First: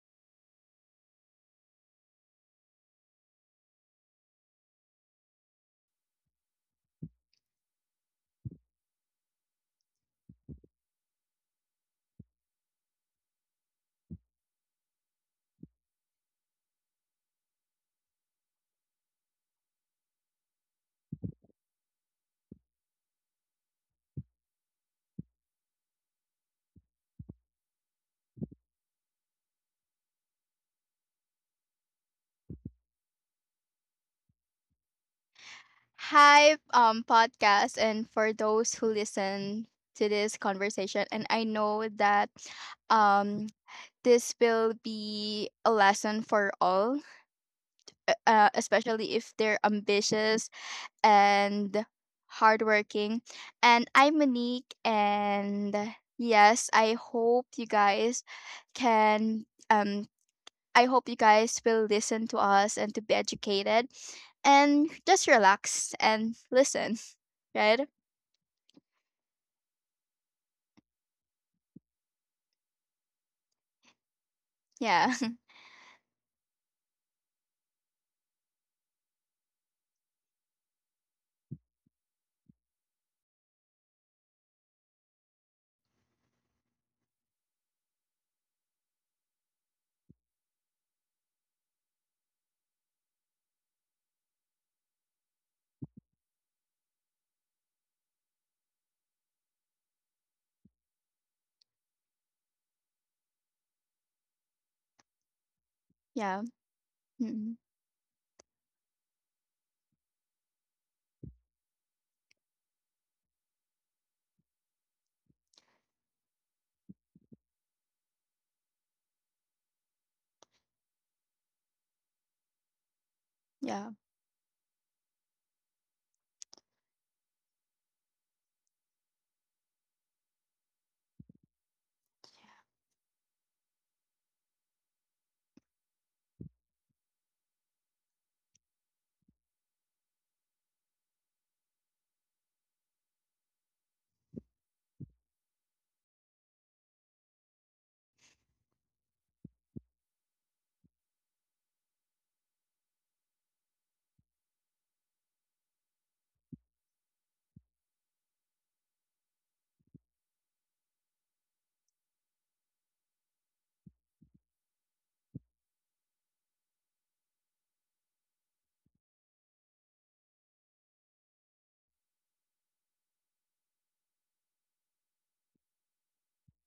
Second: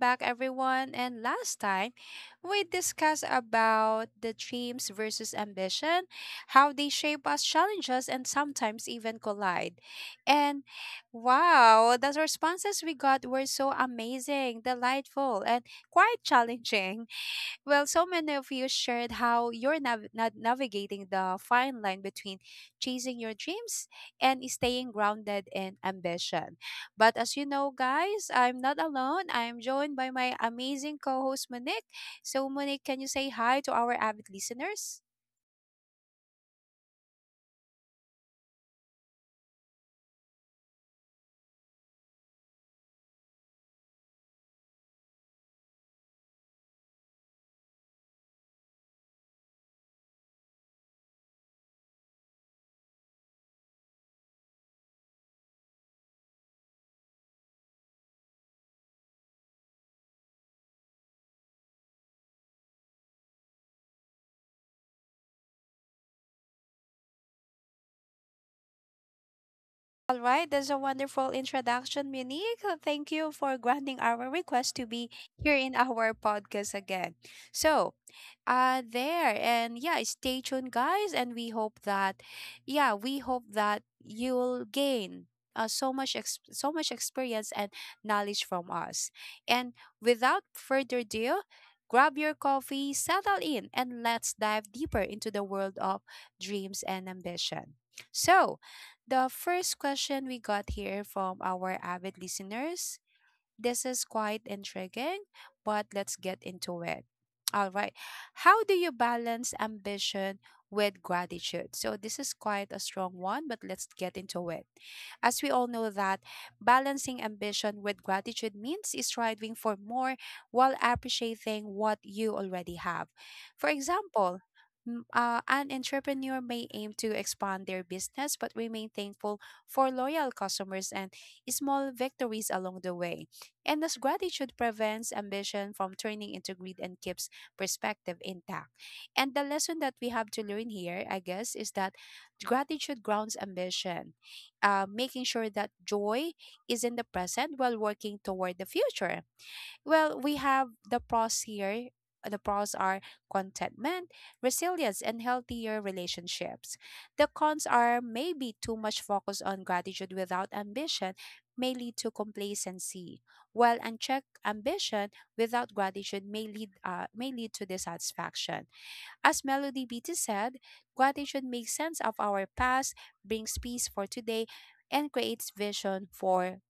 back, everyone. And last time, we discussed about the dreams versus ambition, how they shape us, challenge us, and sometimes even collide. And wow, the responses we got were so amazing, delightful, and quite challenging. Well, so many of you shared how you're navigating the fine line between chasing your dreams and staying grounded in ambition. But as you know, guys, I'm not alone. I'm joined by my amazing co host, Monique. So, Monique, can you say hi to our avid listeners? Hi, podcast, and for those who listen to this conversation, and I know that um, this will be a lesson for all, especially if they're ambitious and hardworking. And I'm Monique, and yes, I hope you guys can. I hope you guys will listen to us and to be educated, and just relax and listen. Right? All right, that's a wonderful introduction, Monique. Thank you for granting our request to Yeah. be here in our podcast again. So, there and yeah, stay tuned guys, and we hope that yeah, we hope that you'll gain so much so much experience and knowledge from us. And without further ado, grab your coffee, settle in, and let's dive deeper into the world of dreams and ambition. So the first question we got here from our avid listeners, this is quite intriguing, but let's Yeah. get into it. Mhm. All right. How do you balance ambition with gratitude? So this is quite a strong one, but let's get into it. As we all know that balancing ambition with gratitude means striving for more while appreciating what you already have. For Yeah. example, an entrepreneur may aim to expand their business but remain thankful for loyal customers and small victories along the way. And thus, gratitude prevents ambition from turning into greed and keeps perspective intact. And the lesson that we have to learn here, I guess, is that gratitude grounds ambition, making sure that joy is in the present while working toward the future. Well, we have the pros here. The pros are contentment, resilience, and healthier relationships. The cons are maybe too much focus on gratitude without ambition may lead to complacency, while unchecked ambition without gratitude may lead to dissatisfaction. As Melody Beattie said, gratitude makes sense of our past, brings peace for today, and creates vision for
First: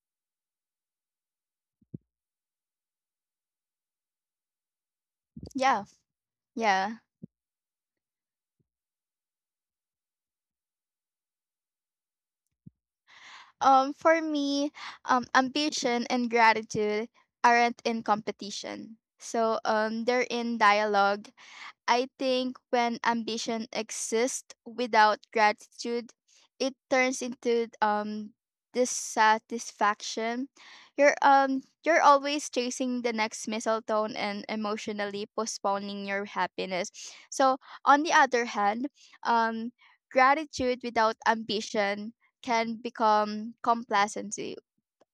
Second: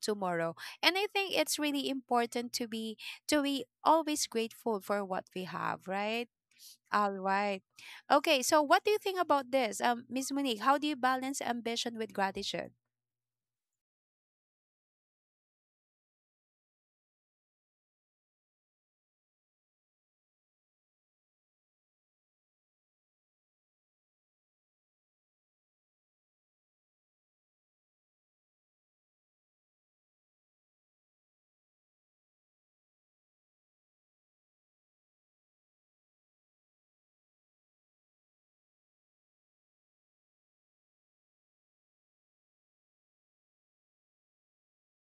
tomorrow. And I think it's really important to be always grateful for what we Yeah. have, right? Yeah. All right. Okay, so what do you think about this? Miss Monique, how do you balance ambition with gratitude? For me, ambition and gratitude aren't in competition. So they're in dialogue. I think when ambition exists without gratitude, it turns into dissatisfaction. You're you're always chasing the next mistletoe and emotionally postponing your happiness. So on the other hand, um gratitude without ambition can become complacency.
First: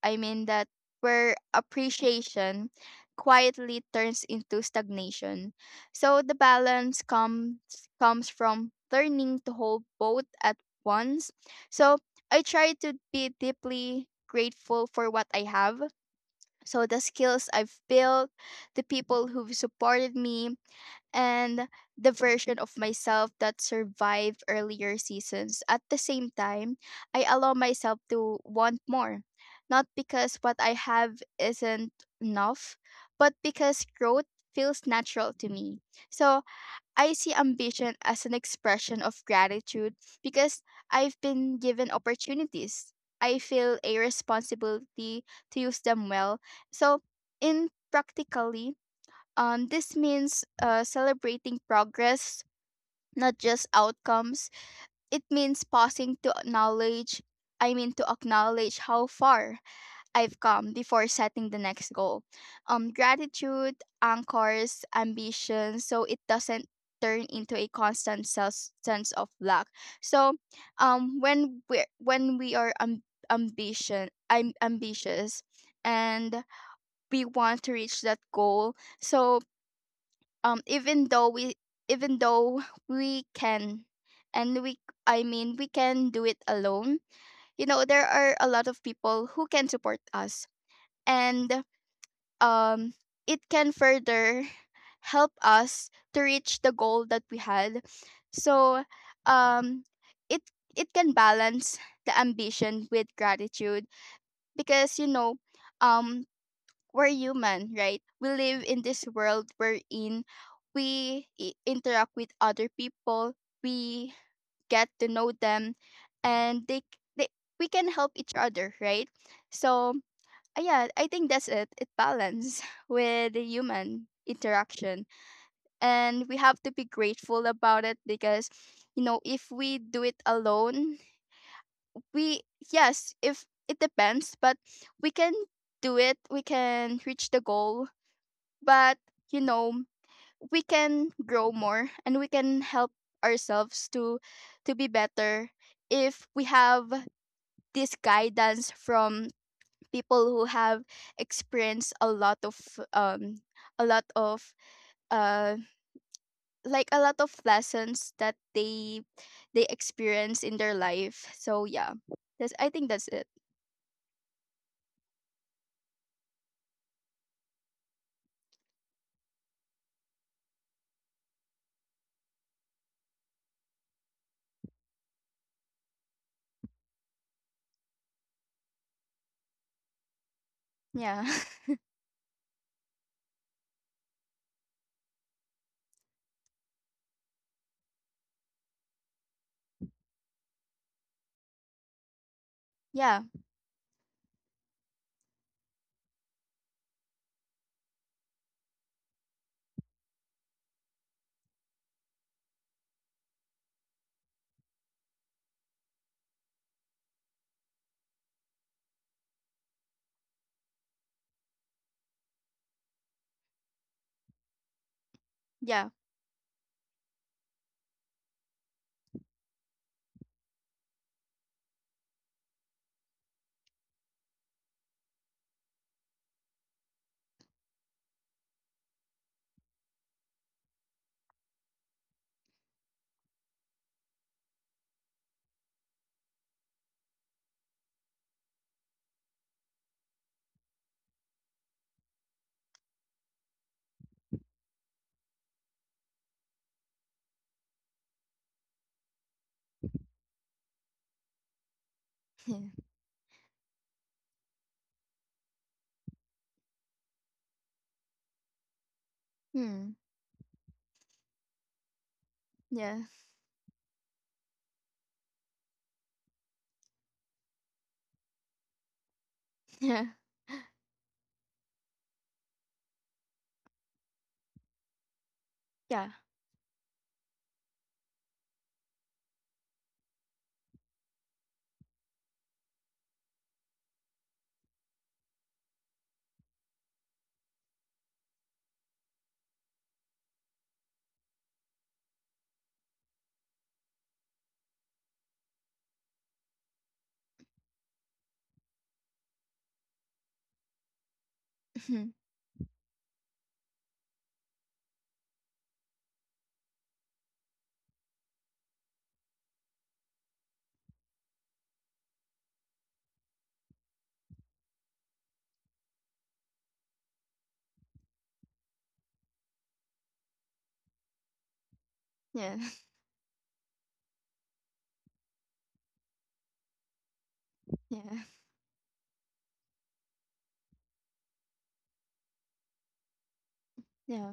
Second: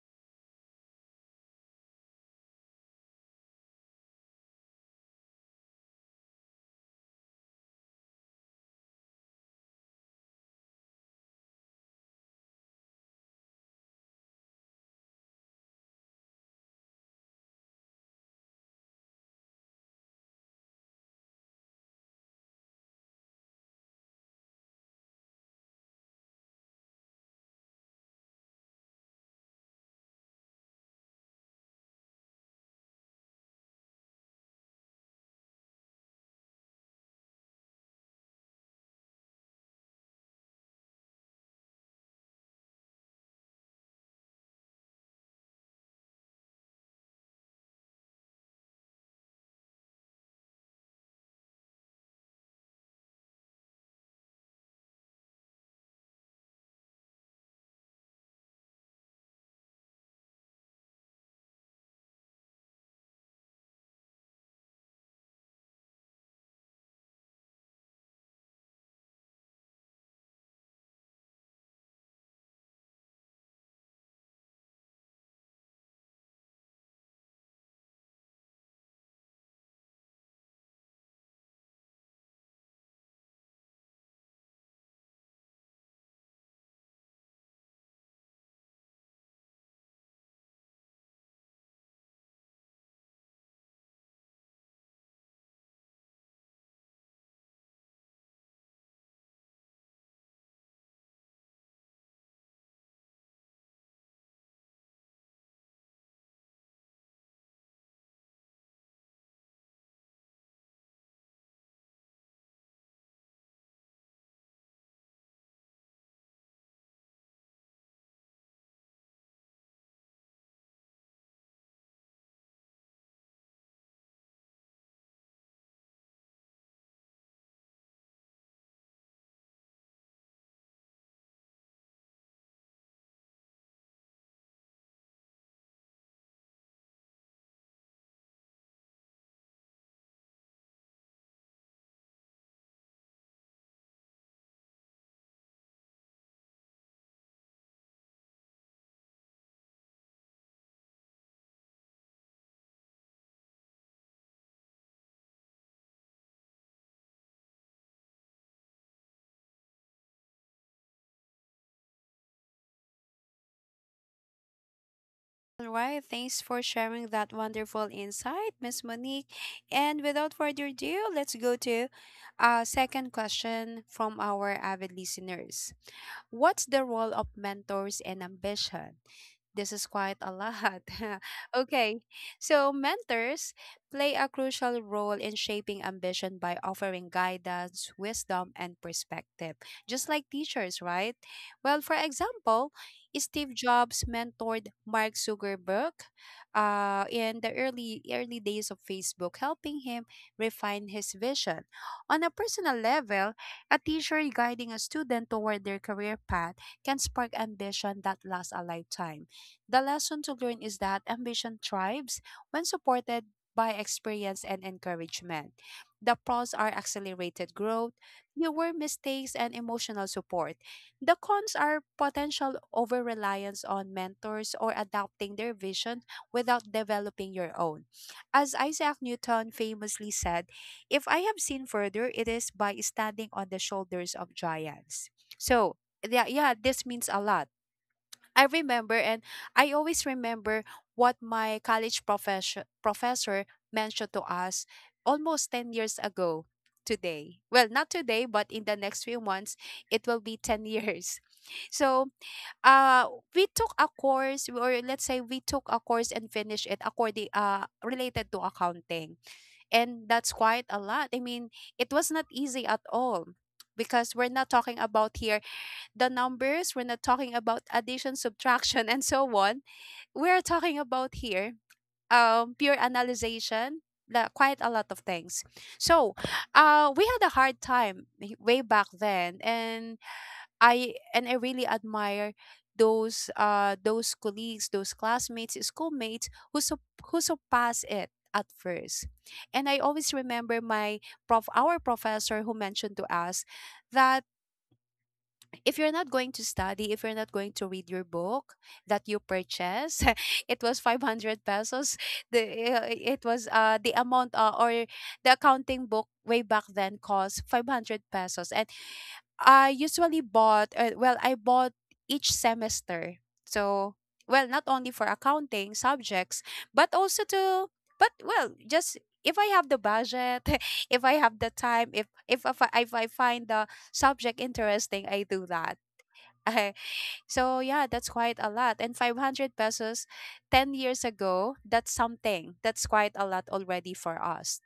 I mean that where appreciation quietly turns into stagnation. So the balance comes from learning to hold both at once. So I try to be deeply grateful for what I have. So the skills I've built, the people who've supported me, and the version of myself that survived earlier seasons. At the same time, I allow myself to want more, not because what I have isn't enough, but because growth feels natural to me. So I see ambition as an expression of gratitude because I've been given opportunities. I feel a responsibility to use them well. So, in practically, this means celebrating progress, not just outcomes. It means pausing to acknowledge, I mean, to acknowledge how far I've come before setting the next goal. Gratitude anchors ambition so it doesn't turn into a constant sense of lack. So when we are ambition, I'm ambitious and we want to reach that goal. So um even though we even though we can, and we I mean we can do it alone. You know, there are a lot of people who can support us, and um it can further help us to reach the goal that we had. So um it it can balance the ambition with gratitude, because you know, um we're human, right? We live in this world we're in. We interact with other people. We get to know them, and they, we can help each other, right? So yeah, I think that's it. It balance with the human interaction, and we have to be grateful about it because, you know, if we do it alone, we, yes, if it depends, but we can do it. We can reach the goal, but, you know, we can grow more and we can help ourselves to be better if we have this guidance from people who have experienced um a lot of uh like a lot of lessons that they experience in their life. So yeah, that's I think that's it. All right, thanks for sharing that wonderful insight, Miss Monique. And without further ado, let's go to a second question from our avid listeners. What's the role of mentors and ambition? This is quite a lot. Yeah. Okay, so mentors play a crucial role in shaping ambition by offering guidance, wisdom, and perspective, just like teachers, right? Well, for example, Yeah. Steve Jobs mentored Mark Zuckerberg in the early days of Facebook, helping him refine his vision. On a personal level, a teacher guiding a student toward their career path can spark ambition that lasts a lifetime. The lesson to learn is that ambition thrives when supported by experience and encouragement. Yeah. The pros are accelerated growth, fewer mistakes, and emotional support. The cons are potential over reliance on mentors or adopting their vision without developing your own. As Isaac Newton famously said, if I have seen further, it is by standing on the shoulders of giants. So, yeah, yeah, this means a lot. I remember and I always remember what my college professor mentioned to us almost 10 years ago today. Well, not today, but in the next few months it will be 10 years. So, uh we took a course, or let's say we took a course and finished it according related to accounting. And Hmm. that's quite a lot. I mean, it was not easy at Yeah. all because we're not talking about here the numbers. We're not talking about addition, subtraction, and so on. Yeah. We're talking about here pure analyzation, quite a lot of things. So Yeah. We had a hard time way back then, and I really admire those colleagues those classmates, schoolmates who who surpass it at first. And I always remember my prof our professor, who mentioned to us that if you're not going to study, if you're not going to read your book that you purchase, it was 500 pesos. Mhm. The It was the amount, or the accounting book way back then cost 500 pesos. And I usually bought well, I bought each semester. So, well, not only for accounting subjects, but also to, but well, just if I have the budget, if I have the time, Yeah. if I find the subject interesting, I do that. So yeah, that's quite a Yeah. lot. And 500 pesos 10 years ago, that's something. That's quite a lot already for us.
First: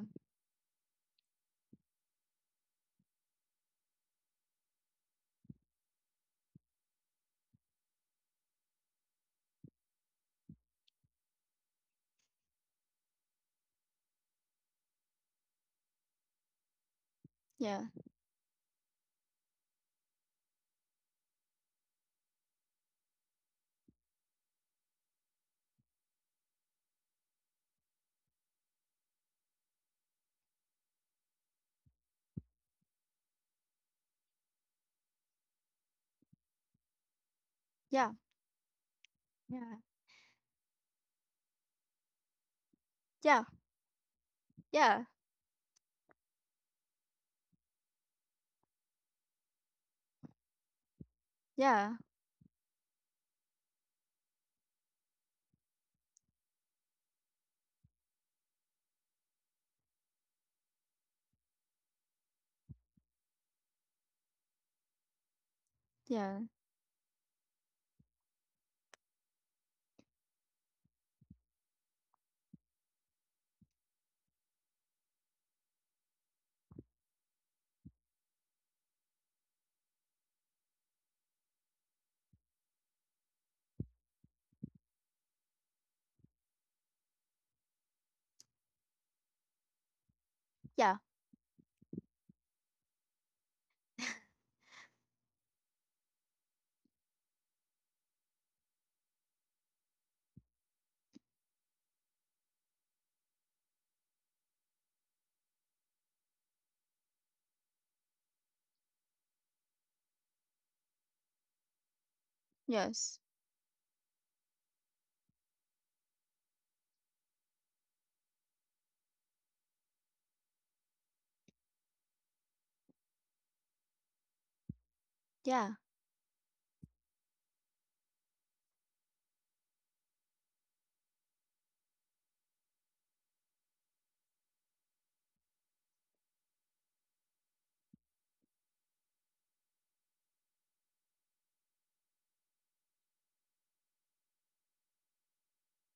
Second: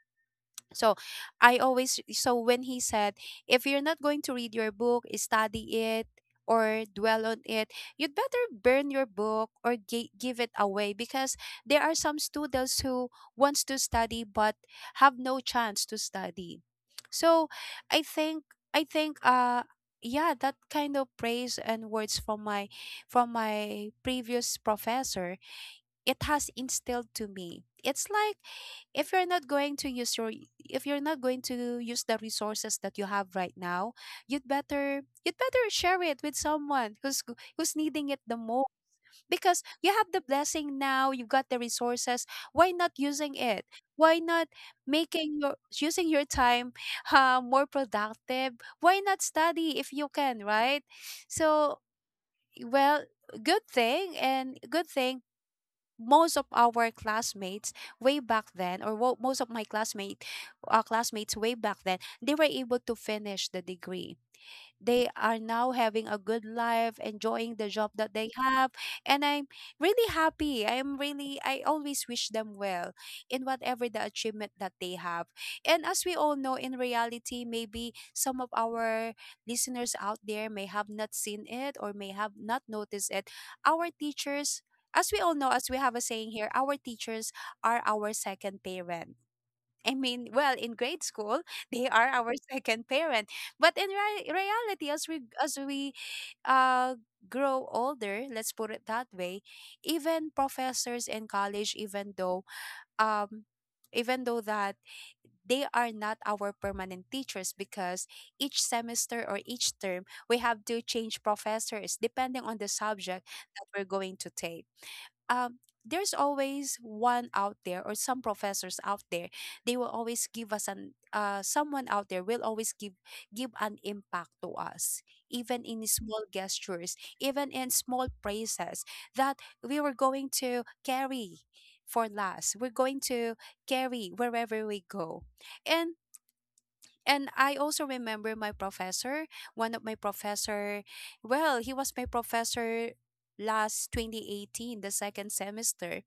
So I always, so when he said, if you're not going to read your book, study it or dwell on it, you'd better burn your book or give it away because there are some students who wants to study but have no chance to study. So Yeah. Yeah. I Yeah. think I think yeah, that kind of praise and words from my previous professor, it has instilled to me it's like, if you're not going to use your, if you're not going to use the resources that you have right now, you'd better share it with someone who's needing it the most, because you have the blessing now, you've got the resources. Why not using Yeah. it? Why not Yeah. making your, using your time more productive? Why not study if you can, right? So, Yeah. well, good thing, and good thing most of our classmates way back then, or most of my classmates way back then, they were able to finish the degree. They are now having a Yeah. good Yeah. life, enjoying the job that they have. And I'm really happy. I always wish them well in whatever the achievement that they have. And as we all know, in reality, maybe some of our listeners out there may have not seen it or may have not noticed it. Our teachers, as we all know, as we have a saying here, our teachers are our second parent. I mean, well, in grade Yeah. school, they are our second parent. But in reality, as we uh, grow older, let's put it that way, even professors in college, um, even though that they are not our permanent teachers, because each semester or each term we have to change professors depending on the subject Yes. that we're going to take, um, there's always one out there or some professors out there, they will always give us an someone out there will always give an impact to us, even in Yeah. small gestures, even in small praises that we were going to carry we're going to carry wherever we go. and and I also remember my professor, one of my professor, well, he was my professor last 2018, the second semester.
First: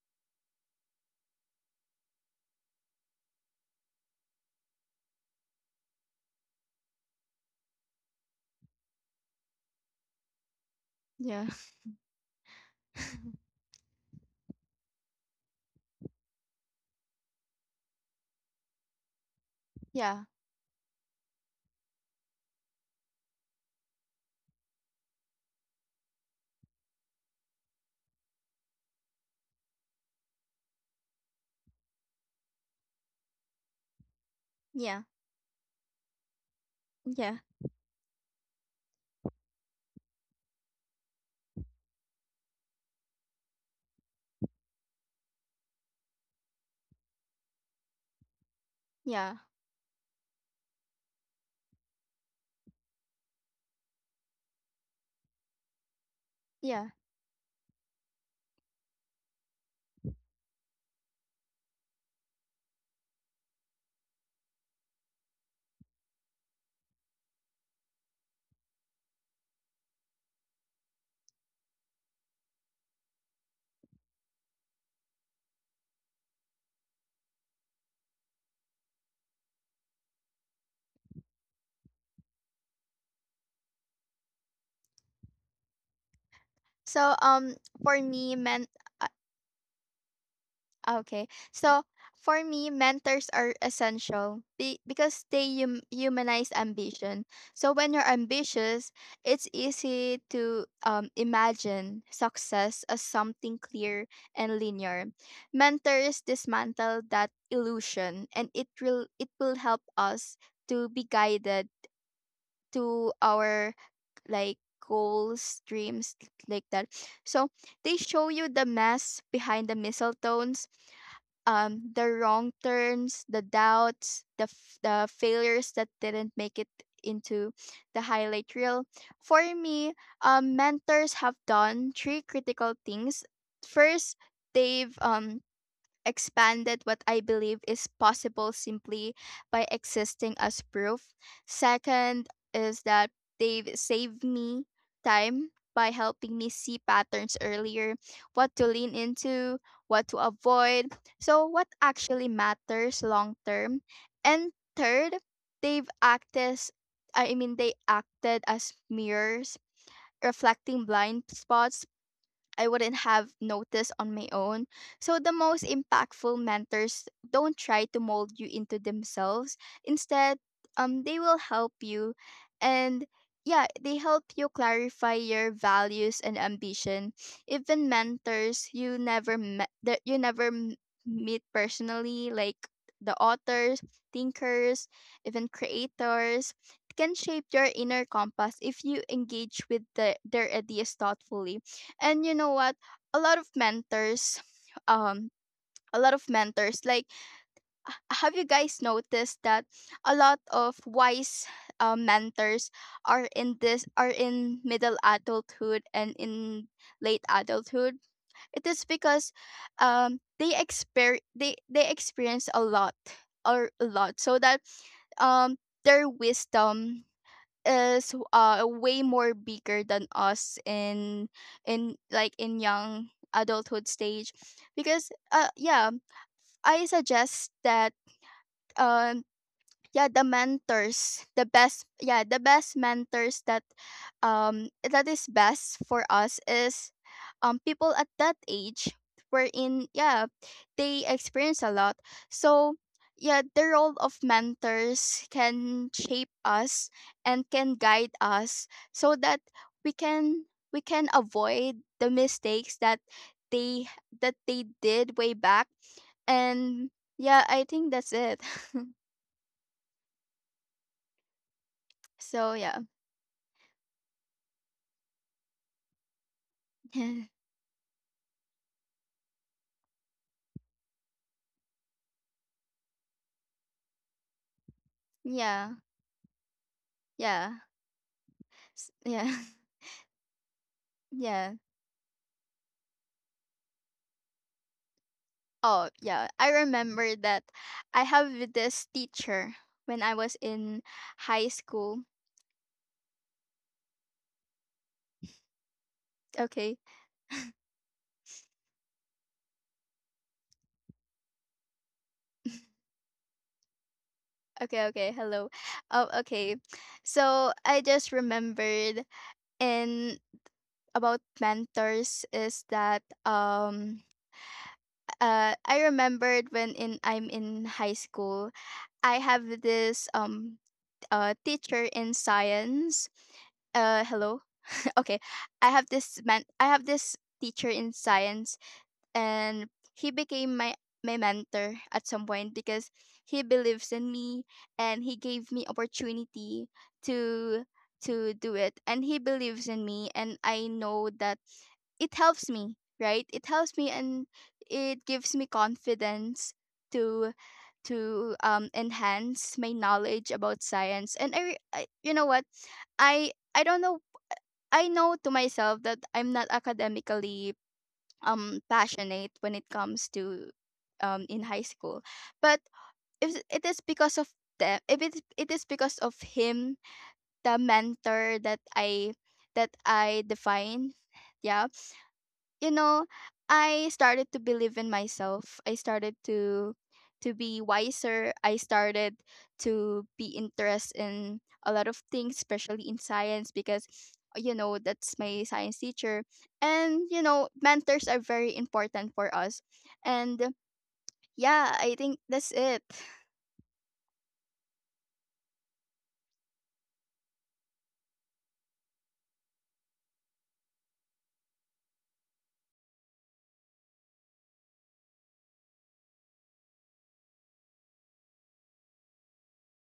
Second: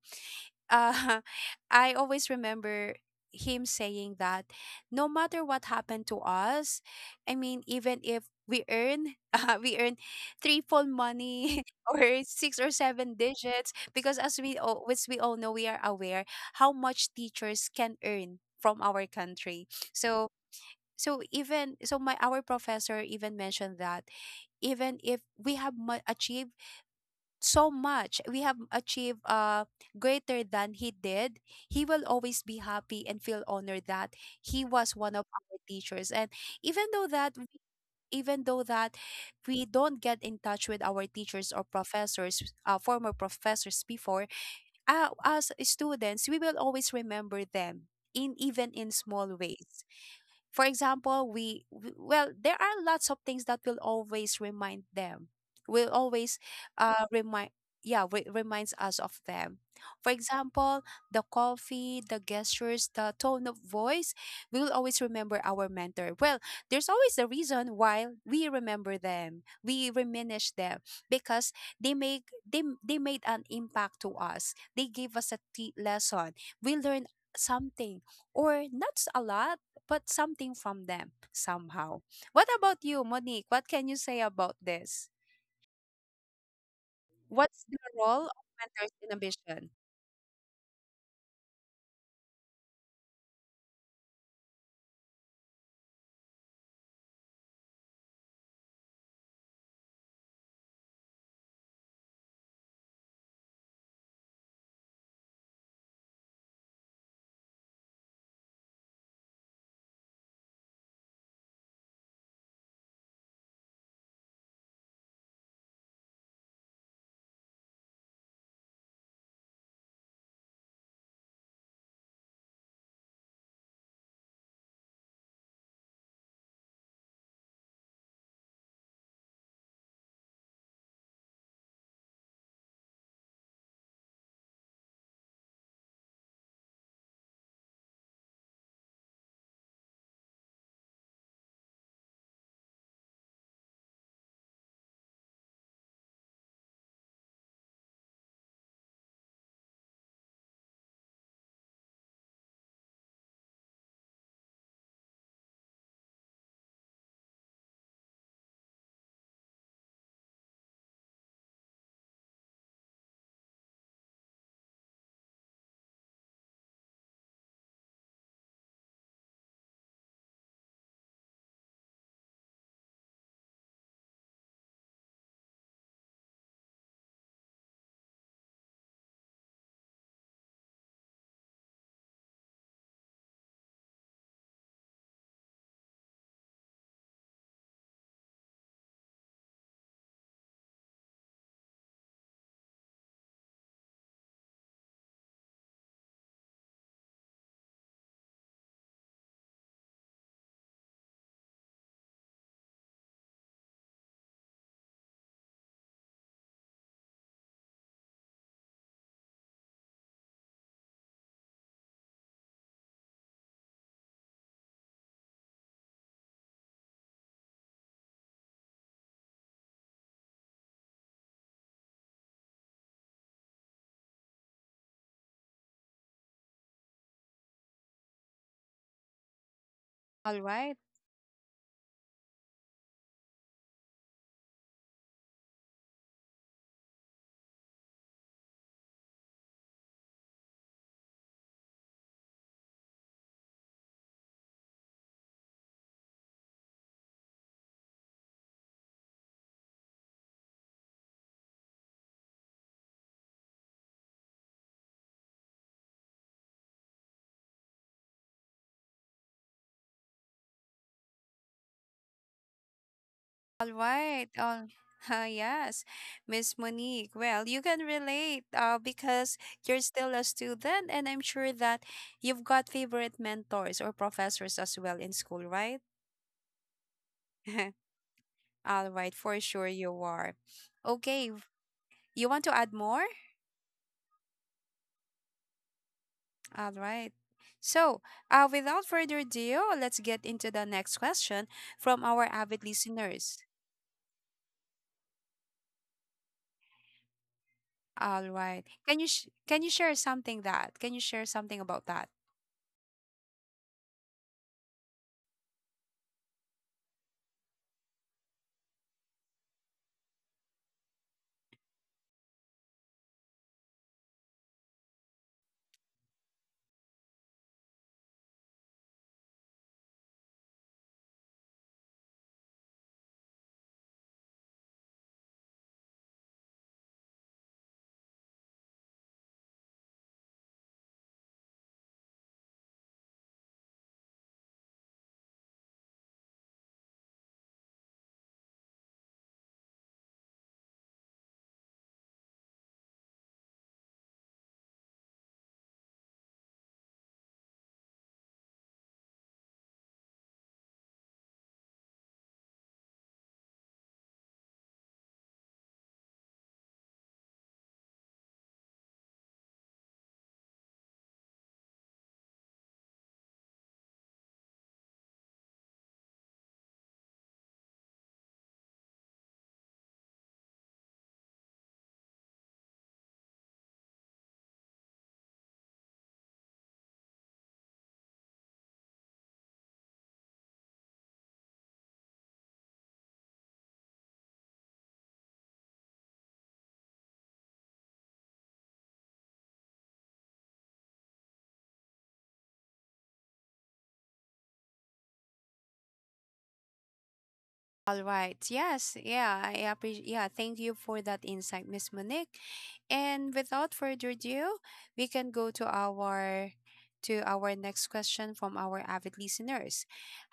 uh, I always remember him saying that no matter what happened to us, I mean, even if we earn, we earn threefold Yeah. money or six or seven digits, because as we all know, we are aware how much teachers can earn from our country. So, Yeah. so even so, my our professor even mentioned that even if we have achieved so much. We have achieved greater than he did. He will always be happy and feel honored that he was Yeah. one of our teachers. And even though that, we, Yeah. even though that we don't get in touch with our teachers or professors, former professors before, as students, we will always remember them in, even in small Yeah. ways. For example, well, there are lots of things that will always remind them. Will always Yeah. Remind yeah, reminds us of them. For example, the coffee, the gestures, the tone of voice, we will always remember our mentor. Well, there's always a reason why we remember them. We reminisce them because they make they made an impact to us. They gave us a lesson. We learn something or not s- a lot, but something from them somehow. What about you, Monique? What can you say about this? So What's the for role of me men mentors in ambition? Okay. So for me, mentors are essential because they humanize ambition. So when you're ambitious, it's easy to imagine success as something clear and linear. Mentors dismantle that illusion, and it will help us to be guided to our like goals, dreams, like that. So they show you the mess behind the mistletoes, the wrong turns, the doubts, the failures that didn't make it into the highlight reel. For me, mentors have done three critical things. First, they've expanded what I believe is possible simply by existing as proof. Second is that they've saved me time by helping me see patterns earlier, what to lean into, what to avoid, so what actually matters long term. And third, they've acted as they acted as mirrors reflecting blind spots I wouldn't have noticed on my own. So the most impactful mentors don't try to mold you into themselves. Instead, they will help you, and yeah, they help you clarify your values and ambition. Even mentors you never met, that you never m- meet personally, like the authors, thinkers, even creators, can shape your inner compass if you engage with their ideas thoughtfully. And you know what, a lot of mentors um a lot of mentors like h- have you guys noticed that a lot of wise mentors are in middle adulthood and in late adulthood? It is because they exper they experience a lot, or a lot, so that um their wisdom is way more bigger than us in like in young adulthood stage. Because yeah, I suggest that um All right. yeah, the mentors the best yeah, the best mentors that that is best for us is people at that age wherein, yeah, they experience a lot. So yeah, the role of mentors can shape us and can guide us so that we can, we can avoid the mistakes they that they did way back. And yeah, I think that's it. So All yeah. right. All yes, Miss Monique. Well, you can Yeah, relate because you're still a student, and I'm sure that you've got favorite mentors or professors as well in school, right? yeah, yeah, All right, for sure you yeah, are. Okay, yeah. you want to add more? Oh, All yeah. I right. remember So, that I without have further this ado, let's teacher get into when the I was next in question high from our school. avid listeners. Okay, All right. Can you share something that? Can you share something about that? Okay. Hello. Oh, okay. So I just remembered in about mentors is that I remembered when in I'm in high school, I have this teacher in science. Hello, okay. I have this teacher in science, and he became my mentor at some point because he believes in me and he gave me opportunity to to do it, and he believes in me, and I know that it helps me, right, it helps me, and it gives me confidence to to enhance my knowledge about science. And I, you know what, I don't know. I know to myself that I'm not academically passionate when it comes to in high school. But if it is because of them, if it it is because of him, the mentor that I define, yeah, you know, I started to believe in myself. I started to be wiser. I started to be interested in a lot of things, especially in science, because, you know, that's my science teacher. And, you know, mentors are very important for us. And yeah, I think that's it. All right. Yes. Yeah. I appreciate. Yeah. Thank you for that insight, Miss Monique. And without further ado, we can go to our next question from our avid listeners.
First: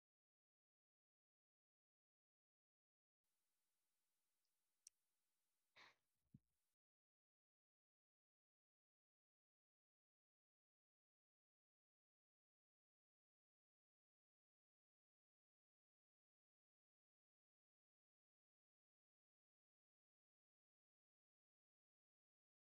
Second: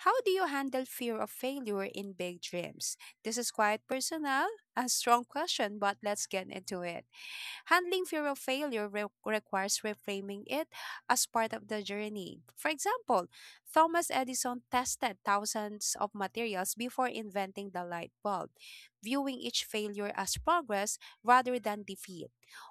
How do you handle fear of failure in big dreams? This is quite personal, a strong question, but let's get into it. Handling fear of failure requires reframing it as part of the journey. For example, Thomas Edison tested thousands of materials before inventing the light bulb, viewing each failure as progress rather than defeat.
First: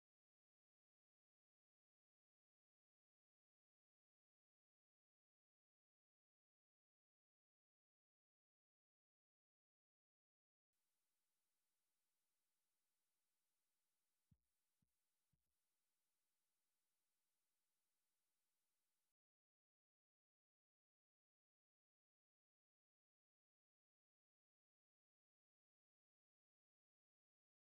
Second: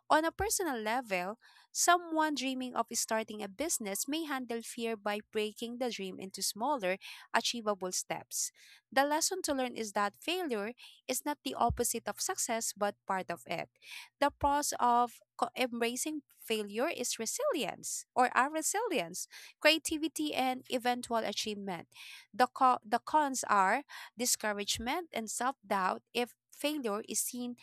On a personal level, someone dreaming of starting a business may handle fear by breaking the dream into smaller, achievable steps. The lesson to learn is that failure is not the opposite of success but part of it. The pros of embracing failure is resilience or our resilience, creativity and eventual achievement. The cons are discouragement and self-doubt if failure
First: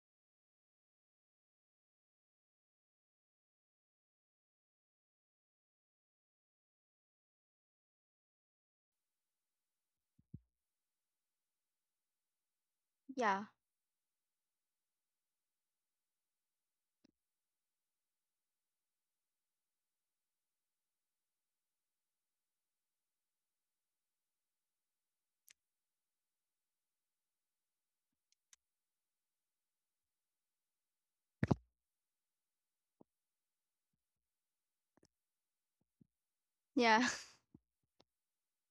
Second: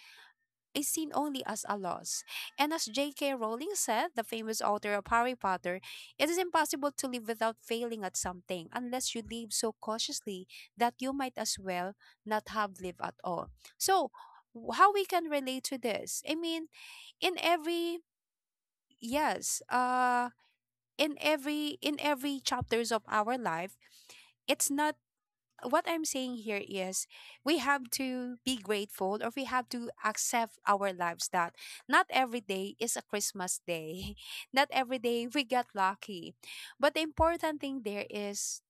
is seen only as a loss. And as J.K. Rowling said, the famous author of Harry Potter, it is impossible to live without failing at something unless you live so cautiously that you might as well not have lived at Yeah, all. So, how we can relate to this? I mean, in every yes, in every chapters of our life, it's not, what I'm saying here is, we have to be grateful or we have to accept our lives that not every day is a Christmas day. Not every day we get lucky. But the yeah, important thing there is,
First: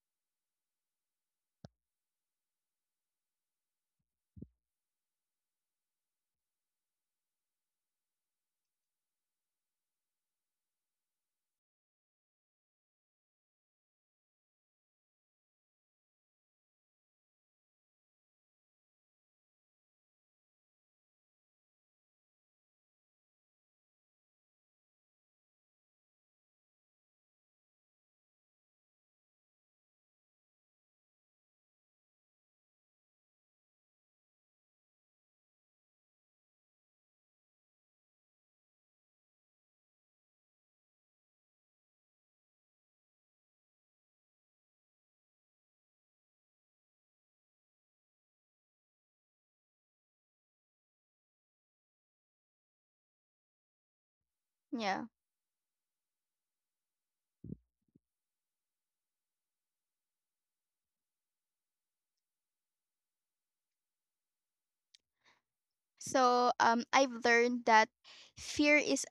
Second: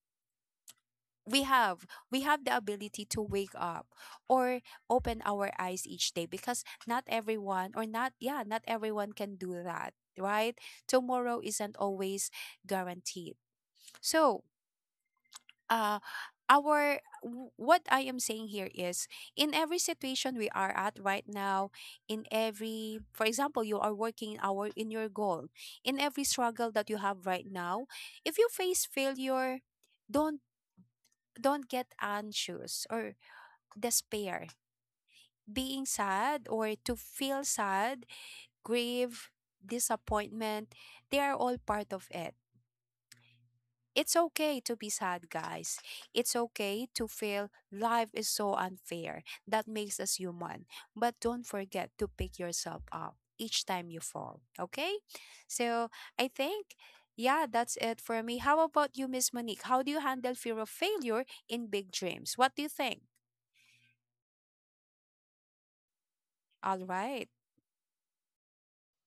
we have we have the ability to wake up or open our eyes each day because not everyone or not yeah, not everyone can do that, right? Tomorrow isn't always guaranteed. So uh what I am saying here is, in every situation we are at right now, in every, for example, you are working in our in your goal, in every struggle that you have right now, if you face failure, don't don't get anxious or despair. Being sad or to feel sad, grief, disappointment, they are all part of it. It's okay to be sad, guys. It's okay to feel life is so unfair. That makes us human. But don't forget to pick yourself up each time you fall, okay? yeah. So I think, yeah, that's it for me. How about you, Miss Monique? How do you handle fear of failure in big dreams? What do you think? So, All I've right. learned that fear is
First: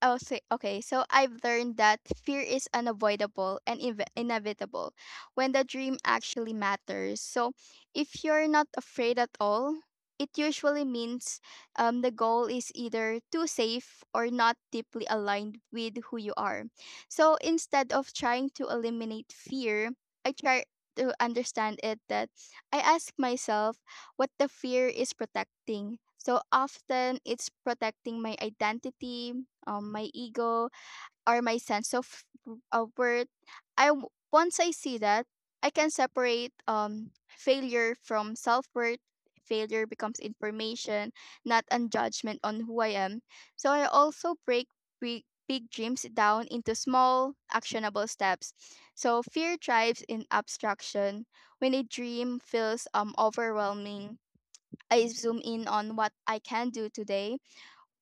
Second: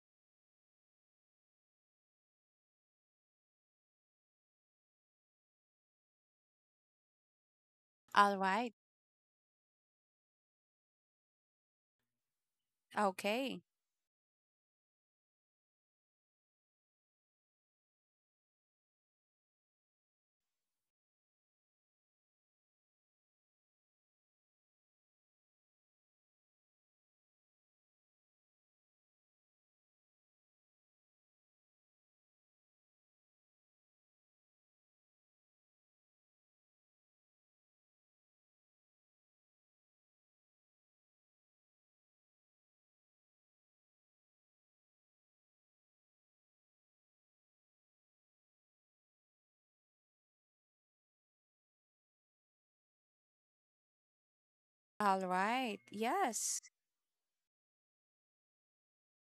Oh, say, okay. So I've learned that fear is unavoidable and inevitable when the dream actually matters. So if All you're not right. afraid at all, it usually means the goal is either too Okay. safe or not deeply aligned with who you are. So instead of trying to eliminate fear, I try to understand it, that I ask myself what the fear is protecting. So often it's protecting my identity, my ego, or my sense of worth. Once I see that, I can separate failure from self worth. Failure becomes information, not a judgment on who I am. So I also break big, big dreams down into small, actionable steps. So fear thrives in abstraction. When a dream feels All overwhelming, right. I Yes. zoom in on what I can do today.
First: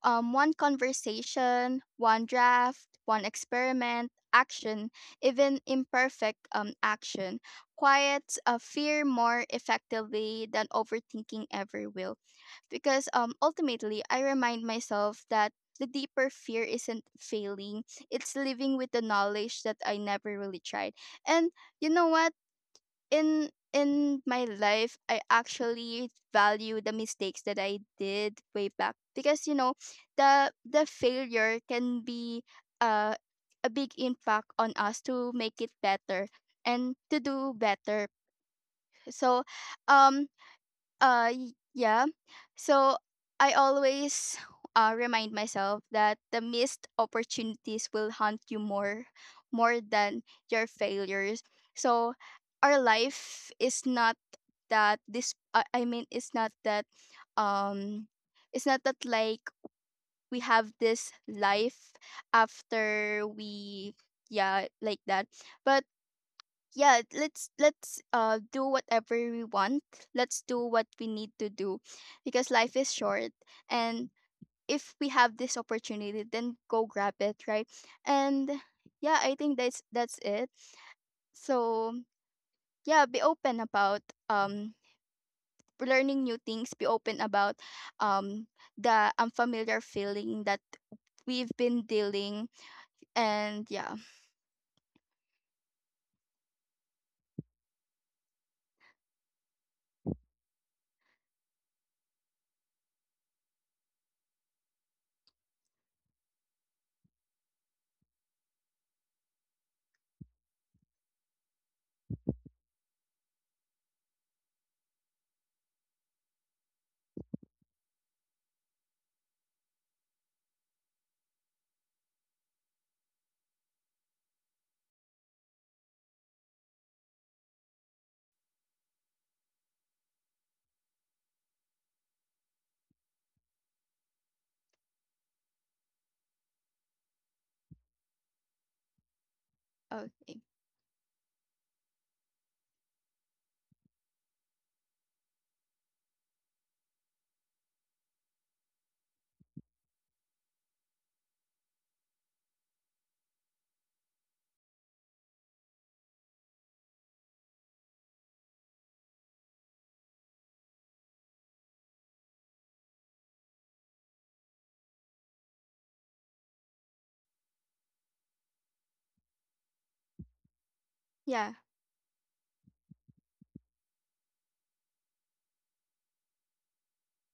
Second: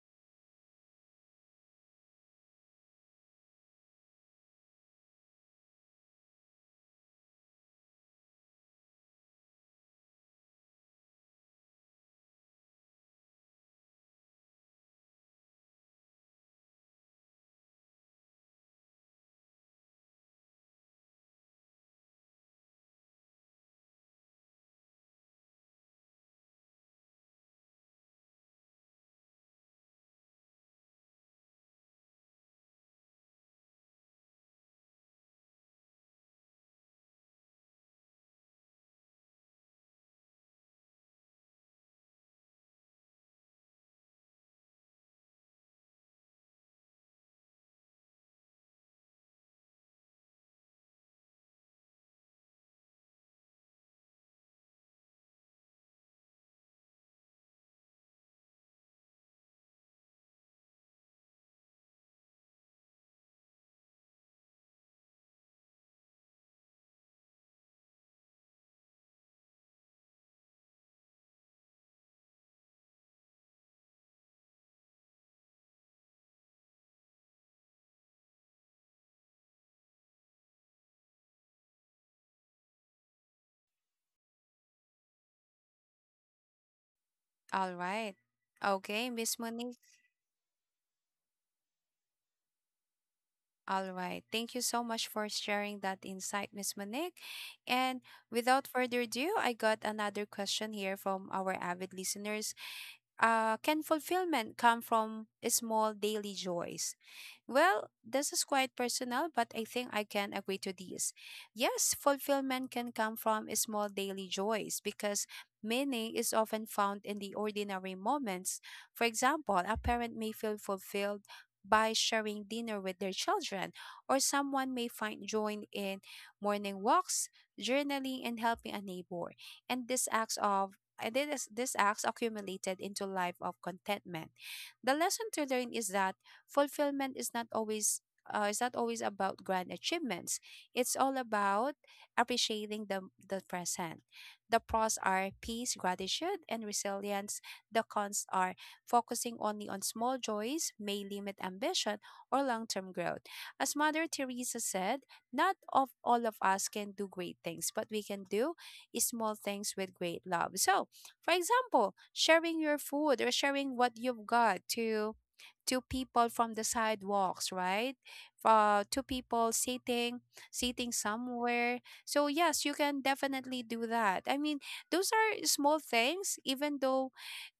One conversation, one draft, one experiment, action, even imperfect action, quiets fear more effectively than overthinking ever will. Because ultimately, I remind myself that the deeper fear isn't failing, it's living with the knowledge that I never really tried. And you know what? In my life, I actually value the mistakes that I did way back, because, you know, the failure can be uh, a big impact on us to make it better and to do better. So um yeah. So I always remind myself that the missed opportunities will haunt you more, more than your failures. So our life is not that this. I mean, it's not that. Um, it's not that like we have this life after we, yeah, like that, but yeah, let's do whatever we want. Let's do what we need to do, because life is short, and if we have this opportunity, then go grab it, right? And yeah, I think that's it. So yeah, be open about um learning new things, be open All about right. um Okay, Miss the Monique. unfamiliar feeling that we've been dealing. All And right. yeah, Thank you so much for sharing that insight, Miss Monique. And without further ado, I got another question here from our avid listeners. Can fulfillment come from small daily joys? Well, this is quite personal, but I think I can agree to this. Yes, fulfillment can come from small daily joys because meaning is often found in the ordinary moments. For example, a parent may feel fulfilled by sharing dinner with their children, or someone may find joy in morning walks, journaling, and helping a neighbor. And these acts of and then this acts accumulated into life of contentment. The lesson to learn is that fulfillment is not always about grand achievements. okay. It's all about appreciating the present. The pros are peace, gratitude, and resilience. The cons are, focusing only on small joys may limit ambition or long-term growth. As Mother Teresa said, not of all of us can do great things, but we can do small things with great love. So for example, sharing your food or sharing what you've got to two people from the sidewalks, right? Two people sitting Yeah. somewhere. So yes, you can definitely do that. I mean, those are small things, even though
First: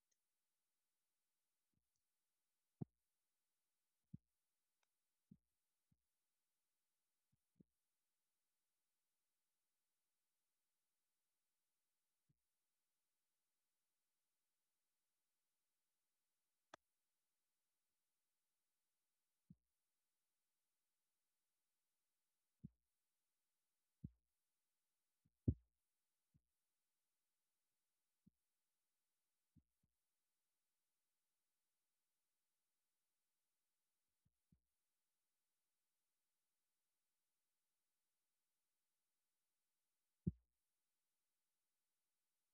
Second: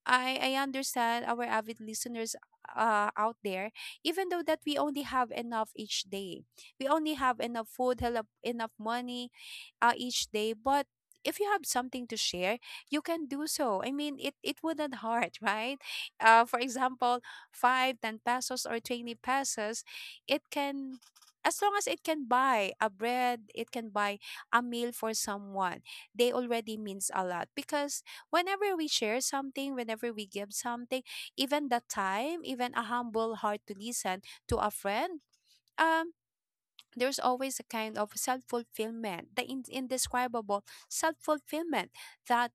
I understand our avid listeners out there. Even though that we only have enough each day, we only have enough food, enough money, each day. But if you have something to share, you can do so. I mean, it wouldn't hurt, right? Uh, for example, 5, 10 pesos or 20 pesos. It can, as long as it can buy a bread, it can buy a meal for someone, they already means a lot. Because whenever we share something, whenever we give something, even the time, even a humble heart to listen to a friend, um, there's always a kind of self fulfillment, the indescribable self fulfillment that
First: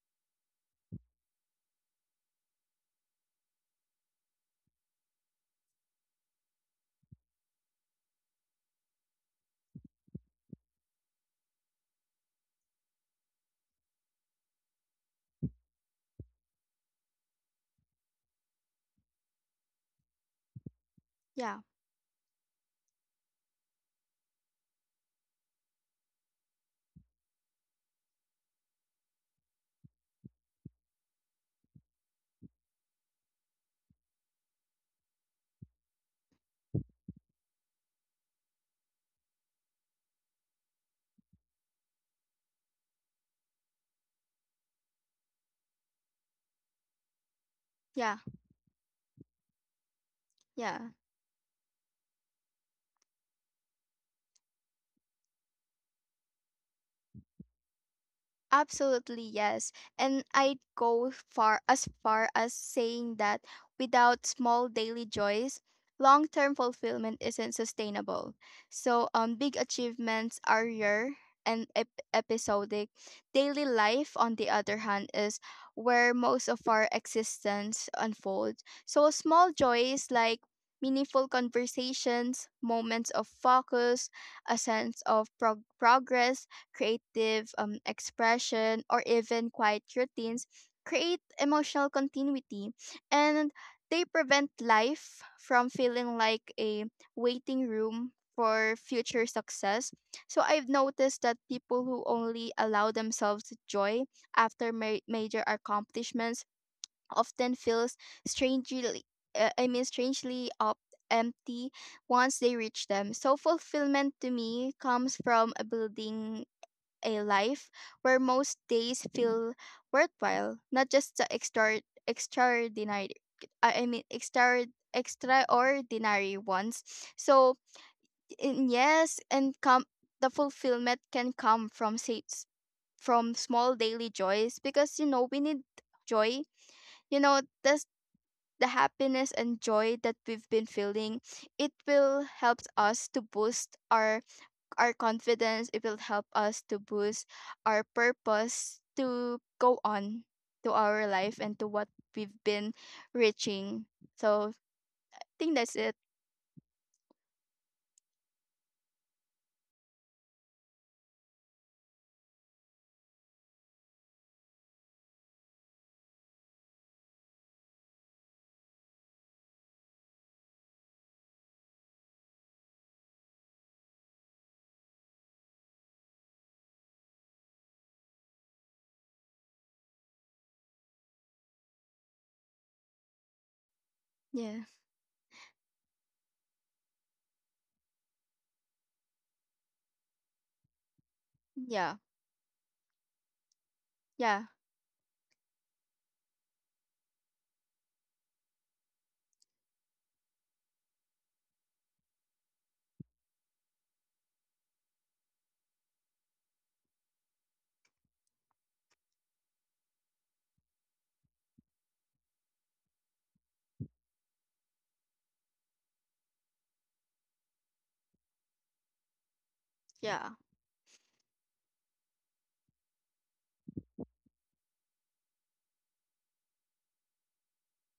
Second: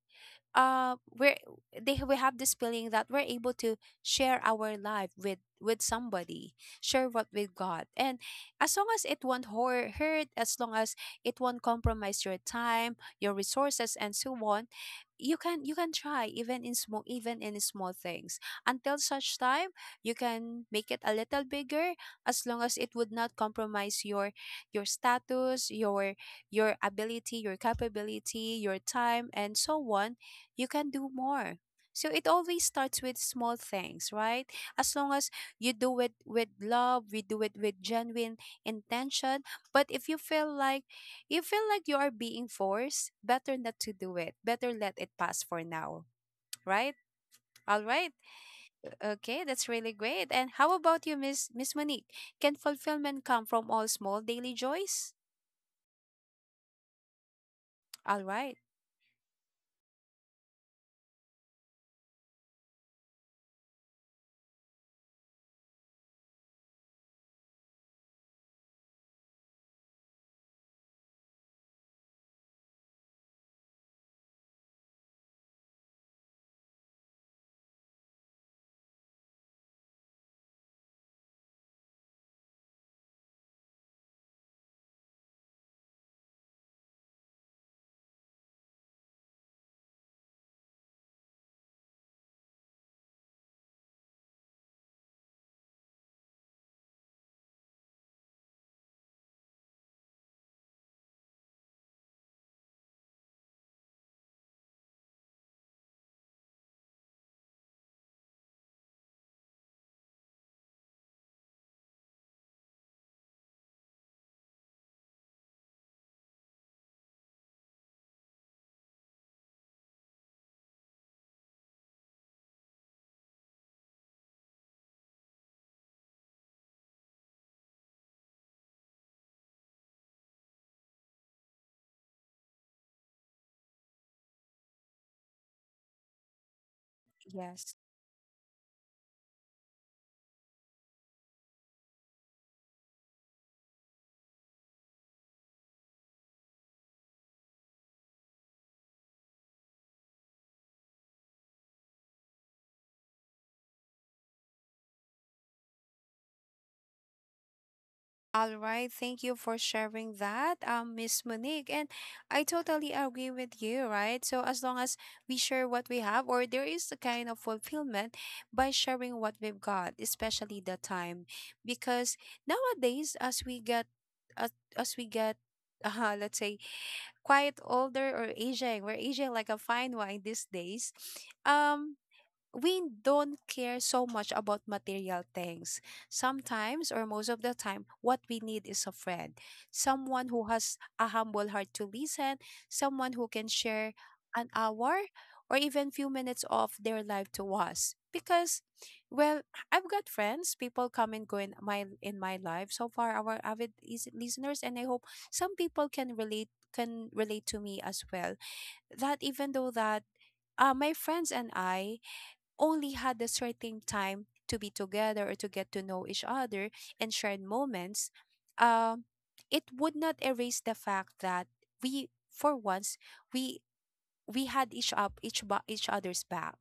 uh we're we have this feeling that we're able to share our life with somebody, share what we've got. And as long as it won't hor- hurt, as long as it won't compromise your time, your resources and so on, you can try, even in small, things. Until such time you can make it a little Yeah. bigger, as long as it would not compromise your status, your ability, your capability, your time and so on, you can do more. So it always starts with small things, right? As long as you do it with love, we do it with genuine intention. But if you feel like, you feel like you are being forced, better not to do it. Better let it pass for now, right? All right. Yeah. Okay, that's really great. And how Yeah. about you, Miss Monique? Can fulfillment come from all small daily joys? All right. Absolutely, yes. And I'd go far as saying that without small daily joys, long-term fulfillment isn't sustainable. So, big achievements are rare and episodic. Daily life, on the other hand, is where most of our existence unfolds. So, small joys like meaningful conversations, moments of focus, a sense of progress, creative expression, or even quiet routines create emotional continuity, and they prevent life from feeling like a waiting room for future success. So I've noticed that people who only allow themselves joy after major accomplishments often feels strangely, I mean strangely up empty once they reach them. So fulfillment to me comes from building a life where most days feel worthwhile, not just the extra extraordinary I mean extra extraordinary ones. So in, yes, and come the fulfillment can come from say, from small daily joys, because, you know, we need joy. You know, that's the Yes. happiness and joy that we've been feeling. It will help us to boost our confidence. It will help us to boost our purpose to go on to our life and to what we've been reaching. So I think that's it. All right, thank you for sharing that, Miss Monique. And I totally agree with you, right? So as long as we share what we have, or there is a kind of fulfillment by sharing what we've got, especially the time. Because nowadays, as, as we get, let's say, quite older or aging, we're aging like a fine wine these days. Um, we Yeah. don't care so much about material things. Sometimes, or most of the time, what we need is a friend, someone who Yeah. has a humble heart to listen, Yeah. someone who can share an hour or even few minutes of their life to us. Because, well, I've got friends, people come and go in my life. So far, our avid listeners, and I hope some people can relate to me as well. That even though that my friends and I only had a certain time to be together or to get to know each other and shared moments, Yeah. um, it would not erase the fact that we, for once, we we had each up each ba- each other's back.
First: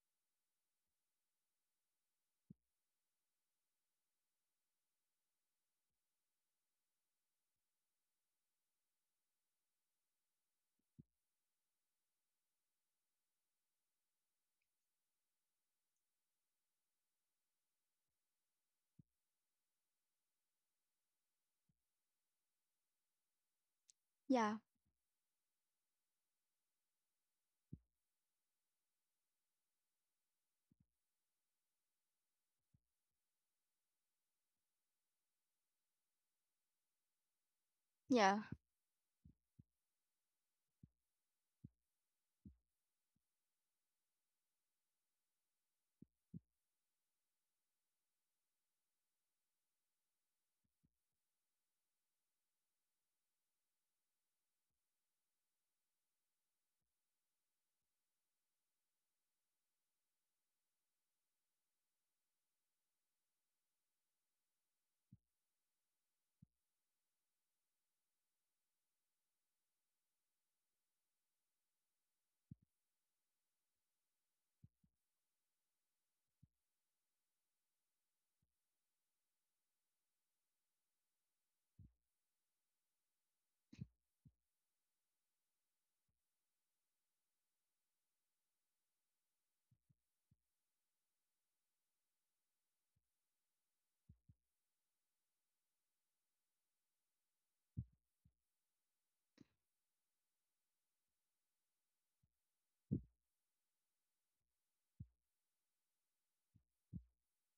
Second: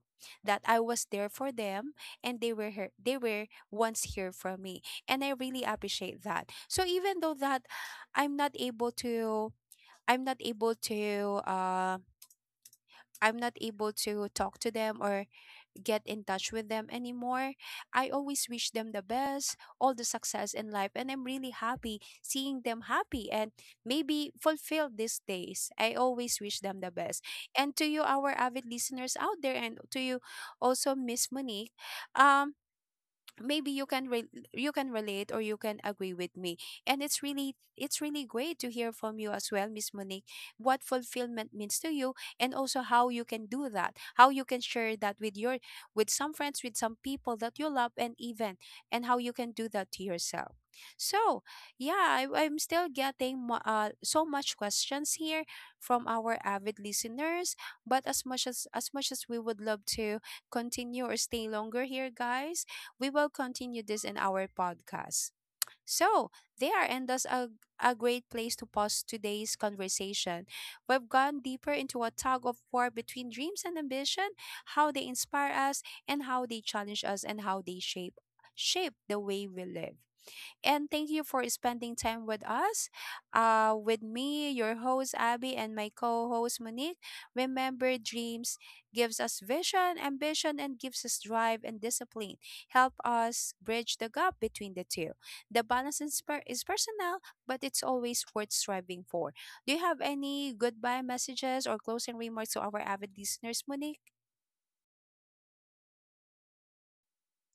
That I was there for them, and they were here. They were once here for me, and I really appreciate that. So even though that I'm not able to, I'm not able to, I'm not able to talk to them or get in touch with them anymore. I always wish them the best, all the success in life, and I'm really happy seeing them happy and maybe Yeah. fulfilled these days. I always wish them the best. And to you, our avid listeners out there, and to you also, Miss Monique, um, maybe you can you can relate or you can agree with me. And it's really Yeah. great to hear from you as well, Miss Monique, what fulfillment means to you and also how you can do that, how you can share that with your, with some friends, with some people that you love. And even, and how you can do that to yourself. So yeah, I'm still getting so much questions here from our avid listeners. But as much as we would love to continue or stay longer here, guys, we will continue this in our podcast. So, there, and that's a great place to pause today's conversation. We've gone deeper into a tug of war between dreams and ambition, how they inspire us, and how they challenge us, and how they shape the way we live. And thank you for spending time with us. With me, your host Abby, and my co-host Monique. Remember, dreams gives us vision, ambition, and gives us drive and discipline. Help us bridge the gap between the two. The balance is, is personal, but it's always worth striving for. Do you have any goodbye messages or closing remarks to our avid listeners, Monique?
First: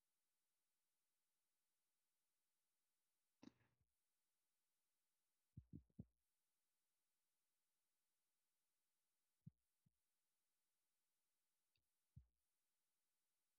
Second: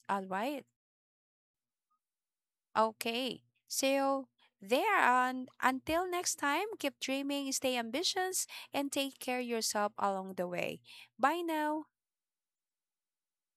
All right. Okay. So there, and until next time, keep dreaming, stay ambitious, and take care yourself along the way. Bye now.